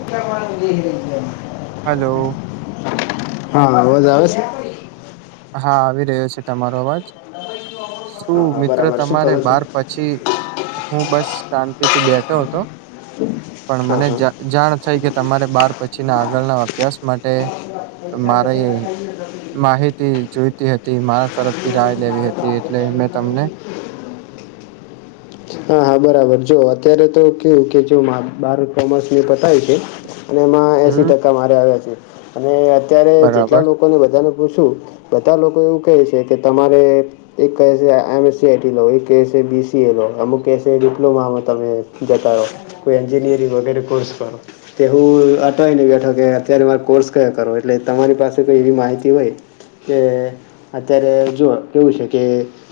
[inaudible] હાલો. હા અવાજ આવે છે? હા આવી રહ્યો છે તમારો અવાજ શું હા હા મિત્ર બરાબર શું તમારે કરો છો બાર પ પછી હું બસ શાંતિ થી બેઠો હતો પણ હા મને હા જાણ થઈ કે તમારે બાર પછી ના આગળના અભ્યાસ માટે મારે માહિત તે જોઈતી હતી મારા તરફથી રાય લેવી હતી એટલે મેં તમને હા હા બરાબર જો અત્યારે તો કેવું કે જો માં બાર કોમર્સની પતાવી છે અને એમાં એસી હમ ટકા મારે આવ્યા છે અને અત્યારે જેટલા બરાબર લોકોને બધાને પૂછું બધા લોકો એવું કહે છે કે તમારે એક કહેશે એમએસસીઆઈટી લો એક કહેસે બીસીએ લો અમુક કહેશે ડિપ્લોમામાં તમે જતા રહો કોઈ એન્જિનિયરિંગ વગેરે કોર્સ કરો તે હું અટાવવીને બેઠો કે અત્યારે મારે કોર્સ કયા કરવા એટલે તમારી પાસે કોઈ એવી માહિતી હોય કે અત્યારે જો કેવું છે કે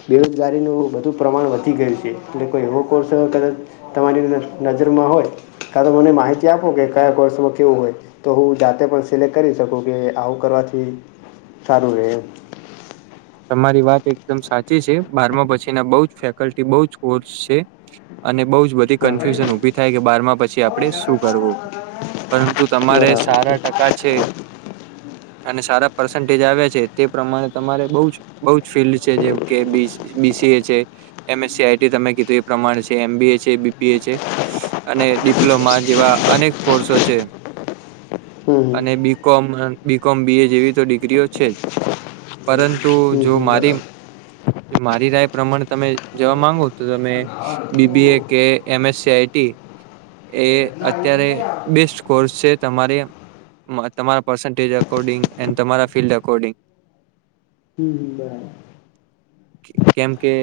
બેરોજગારીનું બધું પ્રમાણ વધી ગયું છે એટલે કોઈ એવો કોર્સ કદાચ તમારીં અંડર નજરમાં હોય કા તો મને માહિતી આપો કે કયા કો વર્ષોમાં કેવું હોય તો હું જાતે પણ સિલેક્ટ કરી શકું કે આવું કરવાથી સારું રહે એમ તમારી વાત એકદમ સાચી છે બારમા પછી ના બો જ ફેકલ્ટી બો જ કોર્સ છે અને બઉ જ બધી હા બરાબર કન્ફ્યુઝન ઉભી થાય કે બારમાં પછી આપડે શું કરવું પરંતુ તમારે સારા ટકા છે અને સારા પર્સન્ટેજ આવ્યા છે તે પ્રમાણે તમારે બોઉ જ બોઉ જ ફિલ્ડ છે જેમ કે બી બીસીએ છે એમસસી આઈટી તમે કીધું એ પ્રમાણે છે એમબીએ છે બીબીએ છે અને ડિપ્લોમા જેવા અનેક કોર્સો છે હમ અને બીકોમ બીકોમ બી એ જેવી તો ડિગ્રીઓ છે જ પરં તો હમ હમ જો હમ મારી બરાબર મારી રાય પ્રમાણે તમે જવા માંગો તો તમે બીબીએ કે એમએસસીઆઈટી એ અત્યારે બેસ્ટ કોર્સ છે તમારે તમારા પર્સન્ટેજ અકોર્ડિંગ એણ તમારા ફિલ્ડ અકોર્ડિંગ હમ બરાબર કેમ કે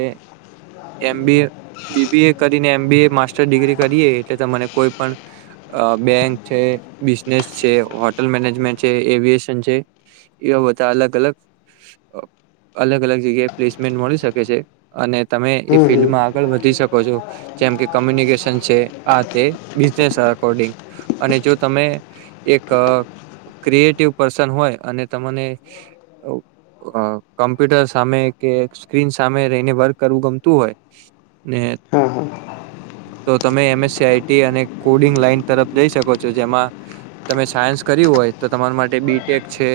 એમીબીએ બીબીએ કરીને એમબી એ માસ્ટર ડિગ્રી કરીએ એટલે તને કોઈ પણ બેંક છે બિઝનેસ છે હોટેલ મેનેજમેન્ટ છે એવિએશન છે એવા બધા અલગ અલગ અલગ અલગ જગ્યાએ પ્લેસમેન્ટ મળી શકે છે અને તમે એ હમ હમ ફિલ્ડમાં આગળ વધી શકો છો જેમ કે કોમ્યુનિકેશન છે આ તે બીઝિનેસ્સ અકોડિંગ અને જો તમે એક ક્રિએટિવ પર્સન હોય અને તમને કોમ્પ્યુટર સામે કે સ્ક્રીન સામે રહીને વર્ક કરવું ગમતું હોય ને હા હા તો તમે એમએસ સઆઈટી અને કોડિંગ લાઈન તરફ જઈ શકો છો જેમાં તમે સાયન્સ કર્યું હોય તો તમારા માટે બી. ટેક. છે.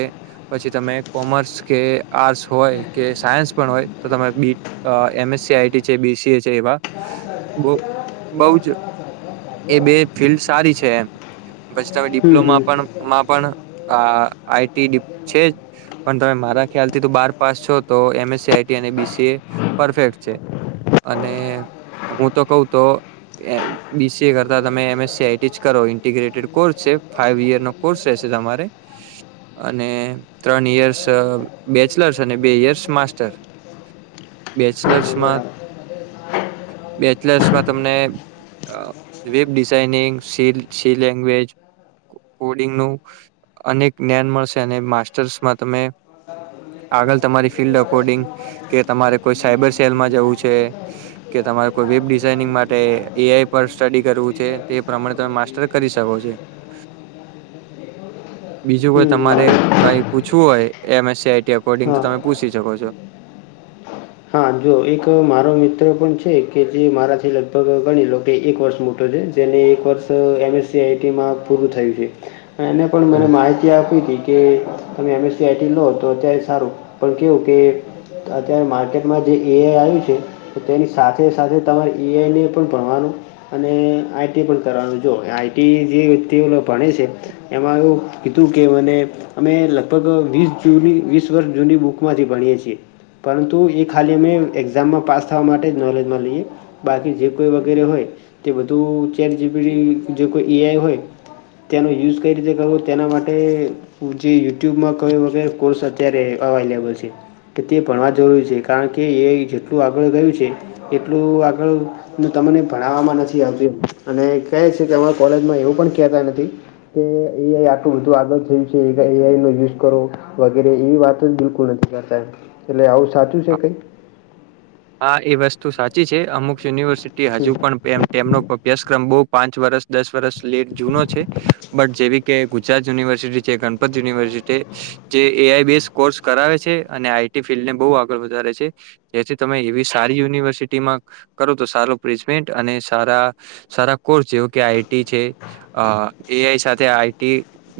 પછી તમે કોમર્સ કે આર્ટસ હોય કે સાયન્સ પણ હોય તો તમે બી- અ એમએસસી આઈટી છે બીસીએ છે એવા બહું બહું જ એ બે ફિલ્ડ સારી છે એમ પછી તમે હમ હમ ડિપ્લોમા પણ માં પણ આ આઈટી ડીપ છે જ. પણ તમે મારા ખ્યાલ થી ત બાર પાસ છો તો એમએસસી આઈટી અને બીસીએ પરફેક્ટ છે અને હું તો કઉ તો એ બીસીએ કરતા તમે એમએસસીઆઈટી જ કરો ઇન્ટીગ્રેટેડ કોર્સ છે ફાઈવ યર કોર્સ રહેશે તમારે અને ત્રણ યયર્સ બેચલર્સ અને બે ઈયર્સ માસ્ટર બ બરાબર બેચલર્સ માં તમને અ વેબ ડિઝાઈનિંગ સીલ સી લેંગ્વેજ કો કોડિંગ નું અનેક જ્ઞાન મળશે અને માસ્ટર્સમાં તમે આગલ તમારી ફિલ્ડ અકોર્ડિંગ કે તમારે કોઈ સાયબર સેલમાં જવું છે કે તમારે કોઈ વેબ ડિઝાઇનિંગ માટે એઆઈ પર સ્ટડી કરવું છે તે પ્રમાણે તમ માસ્ટર કરી શકો છો. બીજું હમ કોઈ તમારે હમ કઈ પૂછવું હોય M. S. C. IT according તો તમે હા, પૂછી શકો છો. હા. જો એક મારો મિત્ર પણ છે કે જે મારાથી લગભગ ગણી લો કે એક વર્ષ મો [unintelligible] જેને એક વર્ષ એમએસસી આઈટીમાં પૂરું થયું છે એને પણ હમ મને માહિતી આપી તી. કે તમે એમએસસી આઈટીમ લો તો અત્યારે સારું પણ કેવું કે અત્યારે માર્કેટમાં જ જે એઆઈ આવ્યું છે તો તેની સાથે સાથે તમારે એઆઈ ને પણ ભણવાનું અને આઈટી પણ કરવાનું જો આઈટી જે વ્યક્તિઓ ભણે છે એમાં એવું કીધું કે મને અમે લગભગ વીસ જૂની વીસ વર્ષ જૂની બુક માંથી ભણીએ છીએ પરંતુ એક ખાલી અમે એક્ઝામમાં પાસ થવા માટે જ નોલેજમાં લઈએ. બાકી જે કોઈ વગેરે હોય તે બધું ચેટ જીપીડી જે કોઈ એઆઈ હોય તેનો યુઝ કઈ રીતે કરવો તેના માટે જે યુટ્યુબમાં કયો વગ કોર્સ અત્યારે અવાલેબલ છે કે તે ભણવા જરૂરી છે. કારણ કે એ જેટલું આગળ ગયું છે એટલું આગળ ને તમને ભણાવવામાં નથી આવતી અને કહે છે કે અ કોલેજમાં એવું પણ કેતા નથી કે એઆઈ આટલું બધું આગળ થયું છે એ એઆઈનો યુઝ કરો. વગેરે એવી વાતો જ બિલકુલ નથી કરતા એ એટલે આવું સાચું છે કઈ? હા એ વસ્તુ સાચી છે અમુક યુનિવર્સિટી હજુ હમ પણ એમ તેમનો અભ્યાસક્રમ બહુ પાંચ વર્ષ દસ વર્ષ લેટ જૂનો છે. બટ જેવી કે ગુજરાત યુનિવર્સિટી છે ગણપત યુનિવર્સિટી જે એ આઈ બેસ કોર્સ કરાવે છે અને આઈટી ફિલ્ડ ને બહુ આગળ વધારે છે. જેથી તમે એવી સારી યુનિવર્સિટીમાં કરો તો સારો પ્લેસમેન્ટ અને સારા સારા કોર્સ જેવું કે આઈટી છે અ એઆઈ સાથે આઈટી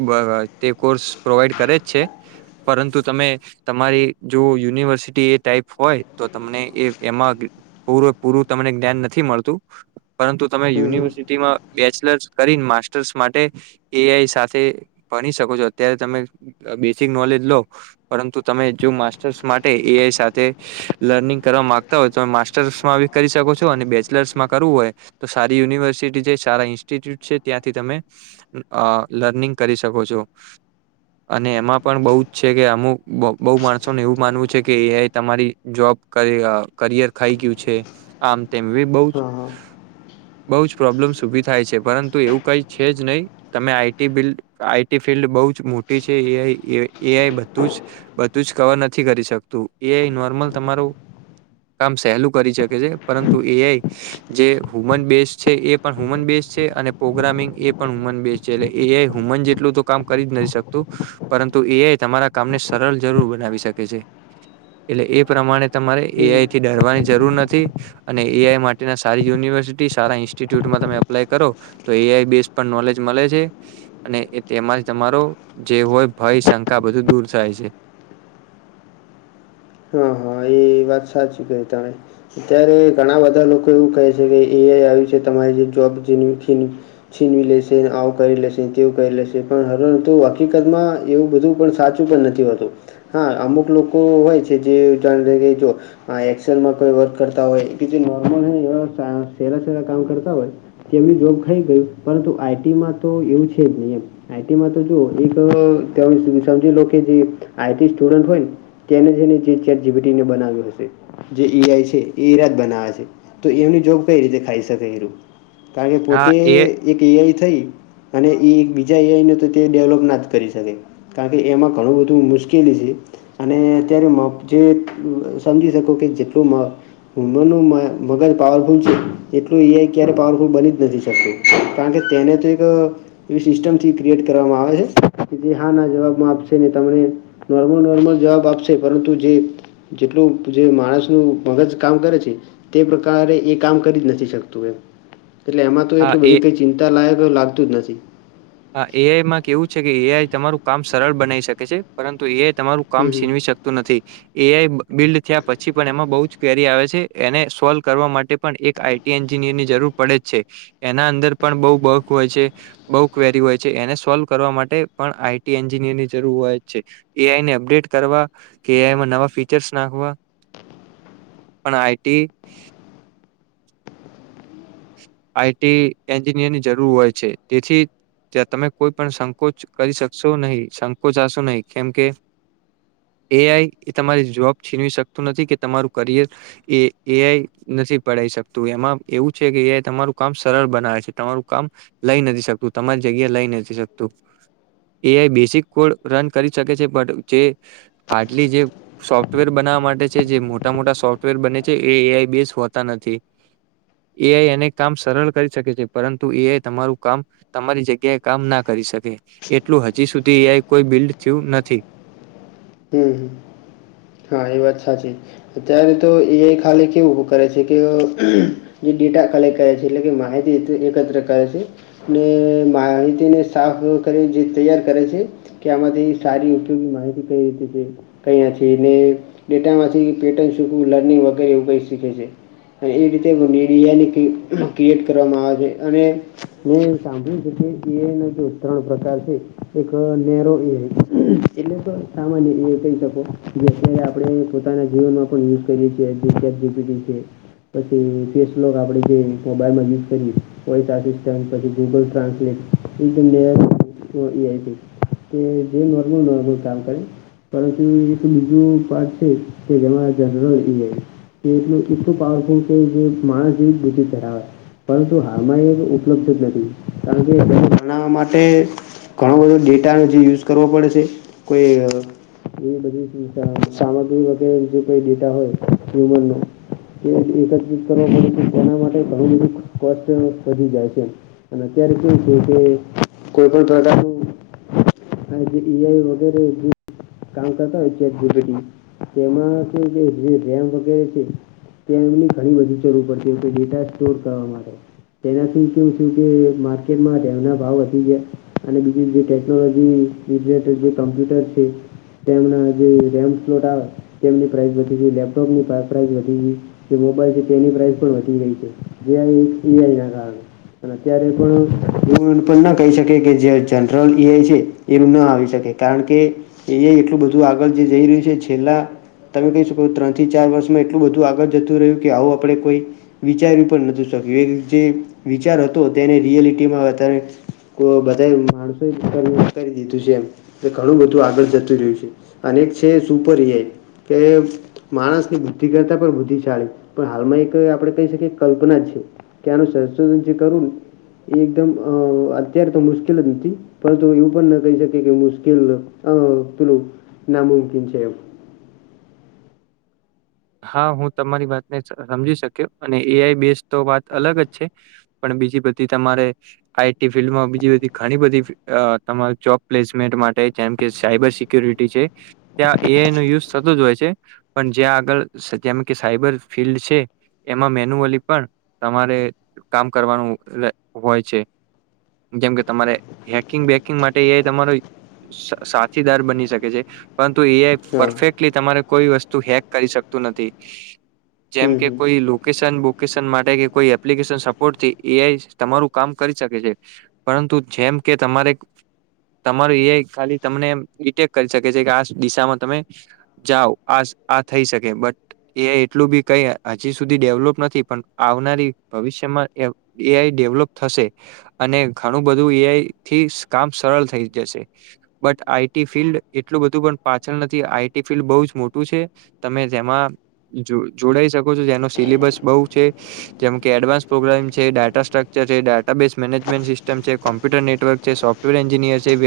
બરાવ તે કોર્સ પ્રોવાઈડ કરે જ છે. પરંતુ તમે તમારી જો યુનિવર્સિ તે ટાઈપ હોય તો તમને એ એમાં ગ પૂરેપૂરું તમને જ્ઞાન નથી મળતું. પરંતુ તમે હમ હમ યુનિવર્સિટીમાં બેચલર્સ કરીન માસ્ટર્સ માટે એઆઈ સાથે ભની શકો છો અત્યારે તમે બેસિક નોલેજ લો પરંતુ તમે જો માસ્ટર્સ માટે એઆઈ સાથે લર્નિંગ કરવા માગતા હોય તમે માસ્ટર્સ માં બી કરી શકો છો અને બેચલર્સ માં કરવું હોય તો સારી યુનિવર્સિટી છે સારા ઇન્સ્ટિટ્યુટ છે ત્યાંથી તમે અ લર્નિંગ કરી શકો છો. અને એમાં પણ બઉ જ છે કે અમુક બહુ બહુ માણસોને એવું માનવું છે કે એઆઈ તમારી જોબ કરીઅ કરિયર ખાઈ ગ્યું છે. આમ તેમ વી બઉ જ હા હા બહુ જ પ્રોબ્લેમસ ઉભી થાય છે પરંતુ એવું કઈ છે જ નહી. તમે આઈટી બિલ્ડ આઈટી ફિલ્ડ બહુ જ મોટી છે એઆઈ એઆઈ બધું જ. બધું જ કવર નથી કરી શકતું એ નોર્મલ તમારું કામ સહેલું કરી શકે છે પરંતુ એઆઈ જે હુમન બેઝ છે એ પણ હુમન બેઝ છે અને પ્રોગ્રામિંગ એ પણ હુમન બેઝ છે એટલે એ હુમન જેટલું તો કામ કરી જ નથી શકતું પરંતુ એ તમારા કામને સરલ જરૂર બનાવી શકે છે. એટલે એ પ્રમાણે તમારે હમ એઆઈ થી ડરવાની જરૂર નથી. અને એ આઈ માટેના સારી યુનિવર્સિટી સારા ઇન્સ્ટિટ્યુટમાં તમે અપ્લાય કરો તો એઆઈ બેસ પણ નોલેજ મળે છે. અને એ તેમાં જ તમારો જે હોય ભય શંકા બધું દૂર થાય છે. હા હા એ એ વાત સાચી કરી તમે. અત્યારે ઘણા બધા લોકો એવું કહે છે કે એ આઇ આવ્યું છે તમારી જે જોબ [unintelligible] છીનવી લેશે ને આવું કરી લેશે ને તેવું કરી લેશે પણ હવે તો હકીકતમાં એવું બધું પણ સાચું નથી હોતું, હા અમુક લોકો હોય છે જે [unintelligible] આ એક્સેલમાં કોઈ વર્ક કરતા હોય [unintelligible] નોર્મલની [unintelligible] સહેલાં-સહેલાં કામ કરતા હોય તેમની જોબ ખાઈ ગયું, પરંતુ આઈ ટીમાં તો એવું છે જ નહીં એમ. આઈ ટીમાં તો જોવો એક તમે [unintelligible] સમજી લો કે જે આઈ ટી સ્ટુડન્ટ હોય તેને જેને ચેટ જી પી ટી ને એવું બનાવ્યું. [unintelligible] જે ઈ આઈ છે એ ઈરાદ બનાવે છે, તો એમની જોબ કંઈ રીતે ખાઈ શકે [unintelligible] કારણ કે હા પોતે એ એક એ આઈ થઈ અને ઈ એક બીજા એ આઈને તો તે ડેવલોપ ના જ કરી શકે. કારણ કે એમાં ઘણું બધું મુશ્કેલી છે. અને અત્યારે મપ જે સમજી શકો કે જેટલું મા વુમનનું મ મગજ પાવરફુલ છે, એટલું એ આઈ ક્યારેય પાવરફુલ બની જ નથી શકતું. કારણ કે તેને તો એક એવી સિસ્ટમથી ક્રિએટ કરવામાં આવે છે, કે જે હા ના જવાબમાં આપશે ને તમે નોર્મલ-નોર્મલ જવાબ આપશે, પરંતુ જે ટલું જે માણસ નું મગજ કામ કરે છે તે પ્રકારે એ કામ કરી જ નથી શકતું એમ. એટલે એમાં તો હા એટલું એ બધી કંઈ ચિંતાલાાયક લાગતું જ નથી. હા. એ આઈમાં કેવું છે કે એ આઈ તમારું કામ સરળ બનાવી શકે છે, પરંતુ એ આઈ તમારું કામ હમ હમ છીનવી શક કતું નથી. એ આઈ બિલ્ડ થયા પછી પણ એમાં બહું જ ક્વેરી આવે છે, એને સોલ્વ કરવા માટે પણ એક આઈ ટી એન્જિનિયરની જરૂર પડે જ છે. એના અંદર પણ બહું બગ હોય છે, બહું કવેરી હોય છે. એને સોલ્વ કરવા માટે પણ આઈ ટી એન્જિનિયરની જરૂર હોય જ છે. એ આઈ ને અપડેટ કરવા કે એ આઈમાં નવા ફીચર્સ નાખવા પણ આઈ ટી આઈ ટી એન્જિનિયરની જરૂર હોય છે. તેથી ત્યાં તમે કોઈ પણ સંકોચ કરી શકશો નહીં. સંકોચ આશો નહીં, કેમ કે એ આઈ એ તમારી જોબ છીનવી શકતું નથી કે તમારું કરિયર એ એ આઈ નથી પડાઈ શકતું. એમાં એવું છે કે [unintelligible] તમારું કામ સરળ બનાવે છે. તમારું કામ લઈ નથી શકતું, તમારી જગ્યા લઈ નથી શકતું. A I basic code run કરી શકે છે, પણ જે આટલી જે સોફ્ટવેર બનાવવા માટે છે જે મોટા-મોટા સોફ્ટવેર બને છે એ એ આઈ બેઝ હોતા નથી. એ આઈ એને કામ સરળ કરી શકે છે, પરંતુ એ આઈ તમારું કામ તમારી જગ્યાએ કામ ના કરી શકે. એટલું હજી સુધી એ આઈ કોઈ બિલ્ડ થયું નથી. હમ્મ-હમ્મ. હ, એ વાત સાચી અત્યારે તો એ ખાલી કેવું કરે છે કે. જે ડેટા કલેક્ટ કરે છે. એટલે કે માહિતી એકત્ર કરે છે. ને માહિતીને સાફ કરી જે તૈયાર કરે છે. કે આમાંથી સારી ઉપયોગી માહિતી કંઈ રીતે છે, કંઈ નથી એને ડેટામાંથી પેટર્ન શીખવું, લર્નિંગ વગેરે એવું બધું શીખે છે. અને ઈ રીતે [unintelligible] કિટ ક્રિએટ કરવામાં આવે છે, અને મેં સાંભળ્યું છે કે એ આઈ નો જો ત્રણ પ્રકાર છે. એક નેરો એ આઈ એટલે તો સામાન્ય એ આઈ કહી શકો. [unintelligible] આપણે પોતાના જીવનમાં પણ યુઝ કરીએ છીએ જી. પછી ફેસલોક આપે જે બાર માં યુઝ કરી. વોઇસ આસિસ્ટન્ટ પછી ગૂગલ ટ્રાન્સલેટ ઇ મે. કે જે નોર્મલ નોર્મલ કામ કરે પરંતુ એ તો બીજું. છે કે જરા જરા હોય એટલું એટલું પાવરફુલ કે જે માણસ જેવુ બ્રેઈન ધરાવે પરંતુ હાલમાં એ ઉપલબ્ધ જ નથી કારણ બનાવવા માટે ઘણો બધો ડેટાનો જે યુઝ કરવો પડે છે કોઈ એ બધી. સામગ્રીભ જે કો દેતા હોય હું ન. એકત્રિત કરવા પ તેના માટે ઘણું બધું કષ્ટ થ જાય છે. અને અત્યારે શું છે કે કોઈ પણ પ્રકારનું. આજ ઇઆઈ વગેરે એ જ કઉકાતા છે એ જીપીટી. તેમાં છે કે જે વમ વગેરે છે. તે એમની ઘણી બગીચરૂર પડ છે એમ કે ડેટા સ્ટોર કરવા માટે. તેનાથી કેવું છું કે માર્કેટમાં ડેમના ભાવ વધી ગયા. અને બીજું જે ટેકનોલોજી રિલેટેડ જે કમ્પ્યુટર છે. તેમના જે રેમ સ્લોટ આવે તેમની પ્રાસ વધી ગ લેપટોપની પ્રાઇસ વધી ગ. જે મોબાઈલ છે તેની પ્રાઇસ પણ વધી ગઈ છે એઆઈ ના કારણે અત્યારે પણ એવું પણ ના કહી શકી એ કે જે જનરલ એઆઈ છે એવું ન આવી શકે કારણ કે એ એટલું બધું આગળ જે જઈ રહ્યું છે છેલ્લા તમે કહી શકો ત્રણ થી ચાર વર્ષમાં એટલું બધું આગળ જતું રહ્યું કે આવું આપણે કોઈ વિચારવી પણ નથી શક્યું જે વિચાર હતો તેને રિયાલિટીમાં કો બધા માણસો કરી દીધું છે એ ઘણું બધું આગળ જતું રહ્યું છે અને એક છે સુપર એઆઈ કે માણસ ની બુદ્ધિ કરતા પણ બુદ્ધિ ચાલી પણ હાલમાં એક આપણે કહી શકીએ કલ્પના જ છે. કે અનુસાર જે કરું એ એકદમ અત્યારે તો મુશ્કેલ જ નથી. પરંતુ એવું પણ ન કહી શકે કે મુશ્કેલ પેલું નામુમકીન છે એમ હા હું તમારી વાતને સમજી શક્યો અને એઆઈ બેઝ તો વાત અલગ જ છે. પણ બીજી બધી તમારે આઈટી ફિલ્ડમાં બીજી બધી ઘણી બધી તમારી જોબ પ્લેસમેન્ટ માટે જેમ કે સાયબર શ ક્યુરિટી છે ત્યાં એનો યુઝ થતો જ હોય છે પણ જ્યાં આગળ સતમાં કે સાયબર ફિલ્ડ છે એમાં મેન્યુઅલી પણ તમારે કામ કરવાનું હોય છે. જેમ કે તમારે હેકિંગ બેકિંગ માટે એઆઈ તમારો સાથીદાર બની શકે છે પરંતુ એ હા પરફેક્ટલી તમારે કોઈ વસ્તુ હેક કરી શકતું નથી. જેમ હમ કે હમ કોઈ લોકેશન બુક માટે કે કોઈ એપ્લિકેશન સપોર્ટ થી એ તમારું કામ કરી શકે છે પરંતુ જેમ કે તમારે તમારું એઆઈ ખાલી તમને ડીટેક કરી શકે છે કે આ દિશામાં તમે જાઓ આ આ થઈ શકે બટ એ એટલું બી કઈ હજી સુધી ડેવલોપ નથી પણ આવનારી ભવિષ્યમાં એઆઈ ડેવલોપ થશે. અને ઘણું બધું એઆઈ થી કામ સરળ થઈ જશે. બટ આઈટી ફિલ્ડ એટલું બધું પણ પાછળ નથી આઈટી ફિલ્ડ બહુ જ મોટું છે. તમે જેમાં જોડાઈ શકો છો જેનો સિલેબસ બહુ છે. જેમકે એડવાન્સ પ્રોગ્રામ છે ડેટાસ્ટ્રક્ચર છે ડેટાબેસ મેનેજમેન્ટ સિસ્ટમ છે કોમ્પ્યુટર નેટવર્ક સોફ્ટ વેર એન્યરસેેબ